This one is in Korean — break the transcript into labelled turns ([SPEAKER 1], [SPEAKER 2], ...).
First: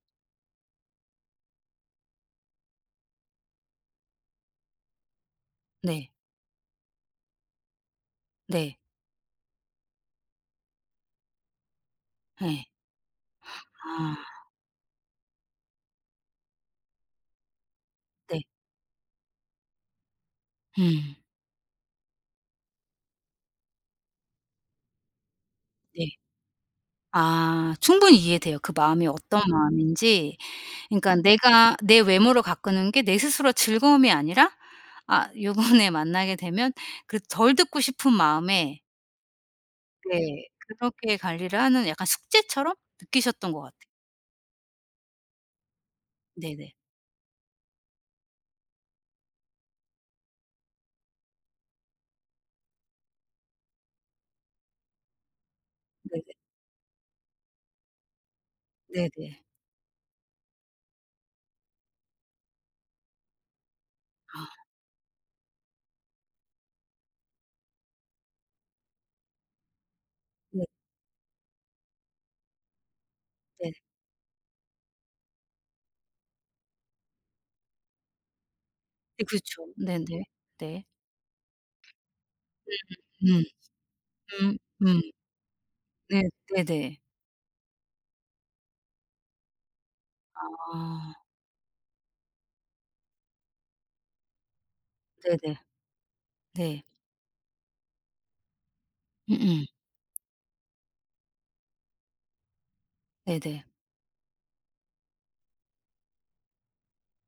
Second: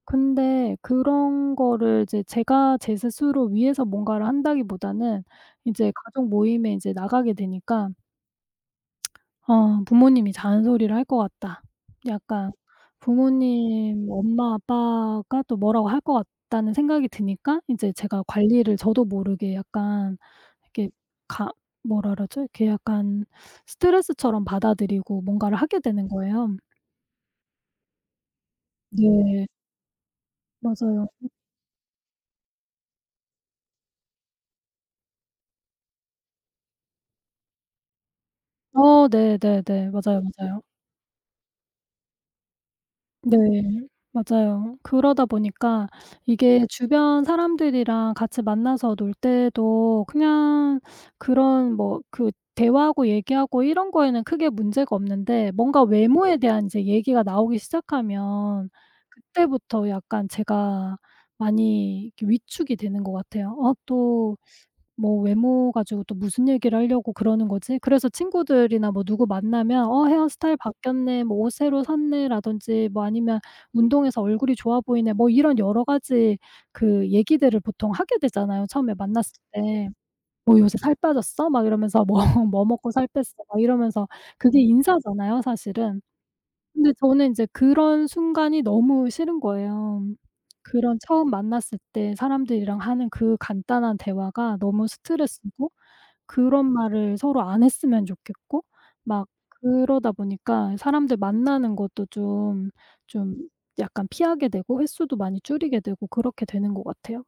[SPEAKER 1] 근데 그런 거를 이제 제가 제 스스로 위해서 뭔가를 한다기보다는 이제
[SPEAKER 2] 네.
[SPEAKER 1] 가족 모임에 인제 나가게 되니까
[SPEAKER 2] 네.
[SPEAKER 1] 어 '부모님이 잔소리를 할 것 같다. 약간
[SPEAKER 2] 예.
[SPEAKER 1] 부모님
[SPEAKER 2] 아.
[SPEAKER 1] 엄마, 아빠가 또 뭐라고 할 것 같다.'는 생각이 드니까 인제 제가
[SPEAKER 2] 네.
[SPEAKER 1] 관리를 저도 모르게 약간 이렇게
[SPEAKER 2] 음.
[SPEAKER 1] 가 뭐라 그러죠? 이렇게 약간 스트레스처럼 받아들이고 뭔가를 하게
[SPEAKER 2] 네.
[SPEAKER 1] 되는 거예요.
[SPEAKER 2] 아 충분히 이해돼요. 그 마음이 어떤
[SPEAKER 1] 네.
[SPEAKER 2] 마음인지.
[SPEAKER 1] 맞아요.
[SPEAKER 2] 그니까
[SPEAKER 1] 음.
[SPEAKER 2] 내가 내 외모를 가꾸는 게 내 스스로 즐거움이 아니라 아 요번에 만나게 되면 그 덜 듣고 싶은 마음에
[SPEAKER 1] 아 네 네 네. 맞아요,
[SPEAKER 2] 네
[SPEAKER 1] 맞아요.
[SPEAKER 2] 그렇게 관리를 하는 약간 숙제처럼
[SPEAKER 1] 네.
[SPEAKER 2] 느끼셨던 것 같아요.
[SPEAKER 1] 맞아요. 그러다 보니까 이게
[SPEAKER 2] 네네.
[SPEAKER 1] 주변 사람들이랑 같이 만나서 놀 때도 그냥 그런 뭐 그 대화하고 얘기하고 이런 거에는 크게 문제가 없는데 뭔가
[SPEAKER 2] 네네.
[SPEAKER 1] 외모에 대한 인제 얘기가 나오기 시작하면
[SPEAKER 2] 네네.
[SPEAKER 1] 그때부터 약간 제가 많이 이렇게 위축이 되는 것 같아요. 어 '또
[SPEAKER 2] 아.
[SPEAKER 1] 뭐 외모 가지고 또 무슨 얘기를 하려고 그러는 거지?' 그래서 친구들이나 뭐 누구 만나면 "어 헤어스타일
[SPEAKER 2] 네.
[SPEAKER 1] 바뀌었네." 뭐 "옷 새로 샀네?"라든지 뭐 아니면
[SPEAKER 2] 네.
[SPEAKER 1] "운동해서 얼굴이 좋아 보이네." 뭐 이런 여러 가지 그 얘기들을 보통 하게 되잖아요, 처음에
[SPEAKER 2] 네
[SPEAKER 1] 만났을
[SPEAKER 2] 그렇죠.
[SPEAKER 1] 때.
[SPEAKER 2] 네네
[SPEAKER 1] 뭐 "요새
[SPEAKER 2] 네.
[SPEAKER 1] 살 빠졌어? "막 이러면서 뭐 "뭐 먹고 살 뺐어?"
[SPEAKER 2] 음음
[SPEAKER 1] 막 이러면서
[SPEAKER 2] 음.
[SPEAKER 1] 그게
[SPEAKER 2] 음 음.
[SPEAKER 1] 인사잖아요, 사실은.
[SPEAKER 2] 네
[SPEAKER 1] 근데
[SPEAKER 2] 네네.
[SPEAKER 1] 저는 인제 그런 순간이 너무 싫은 거예요. 그런
[SPEAKER 2] 아.
[SPEAKER 1] 처음 만났을 때 사람들이랑 하는 그 간단한 대화가 너무
[SPEAKER 2] 네네
[SPEAKER 1] 스트레스고 그런
[SPEAKER 2] 네.
[SPEAKER 1] 말을 서로 안 했으면 좋겠고 막
[SPEAKER 2] 음음.
[SPEAKER 1] 그러다 보니까 사람들 만나는 것도 좀 좀
[SPEAKER 2] 네네.
[SPEAKER 1] 약간 피하게 되고 횟수도 많이 줄이게 되고 그렇게 되는 것 같아요.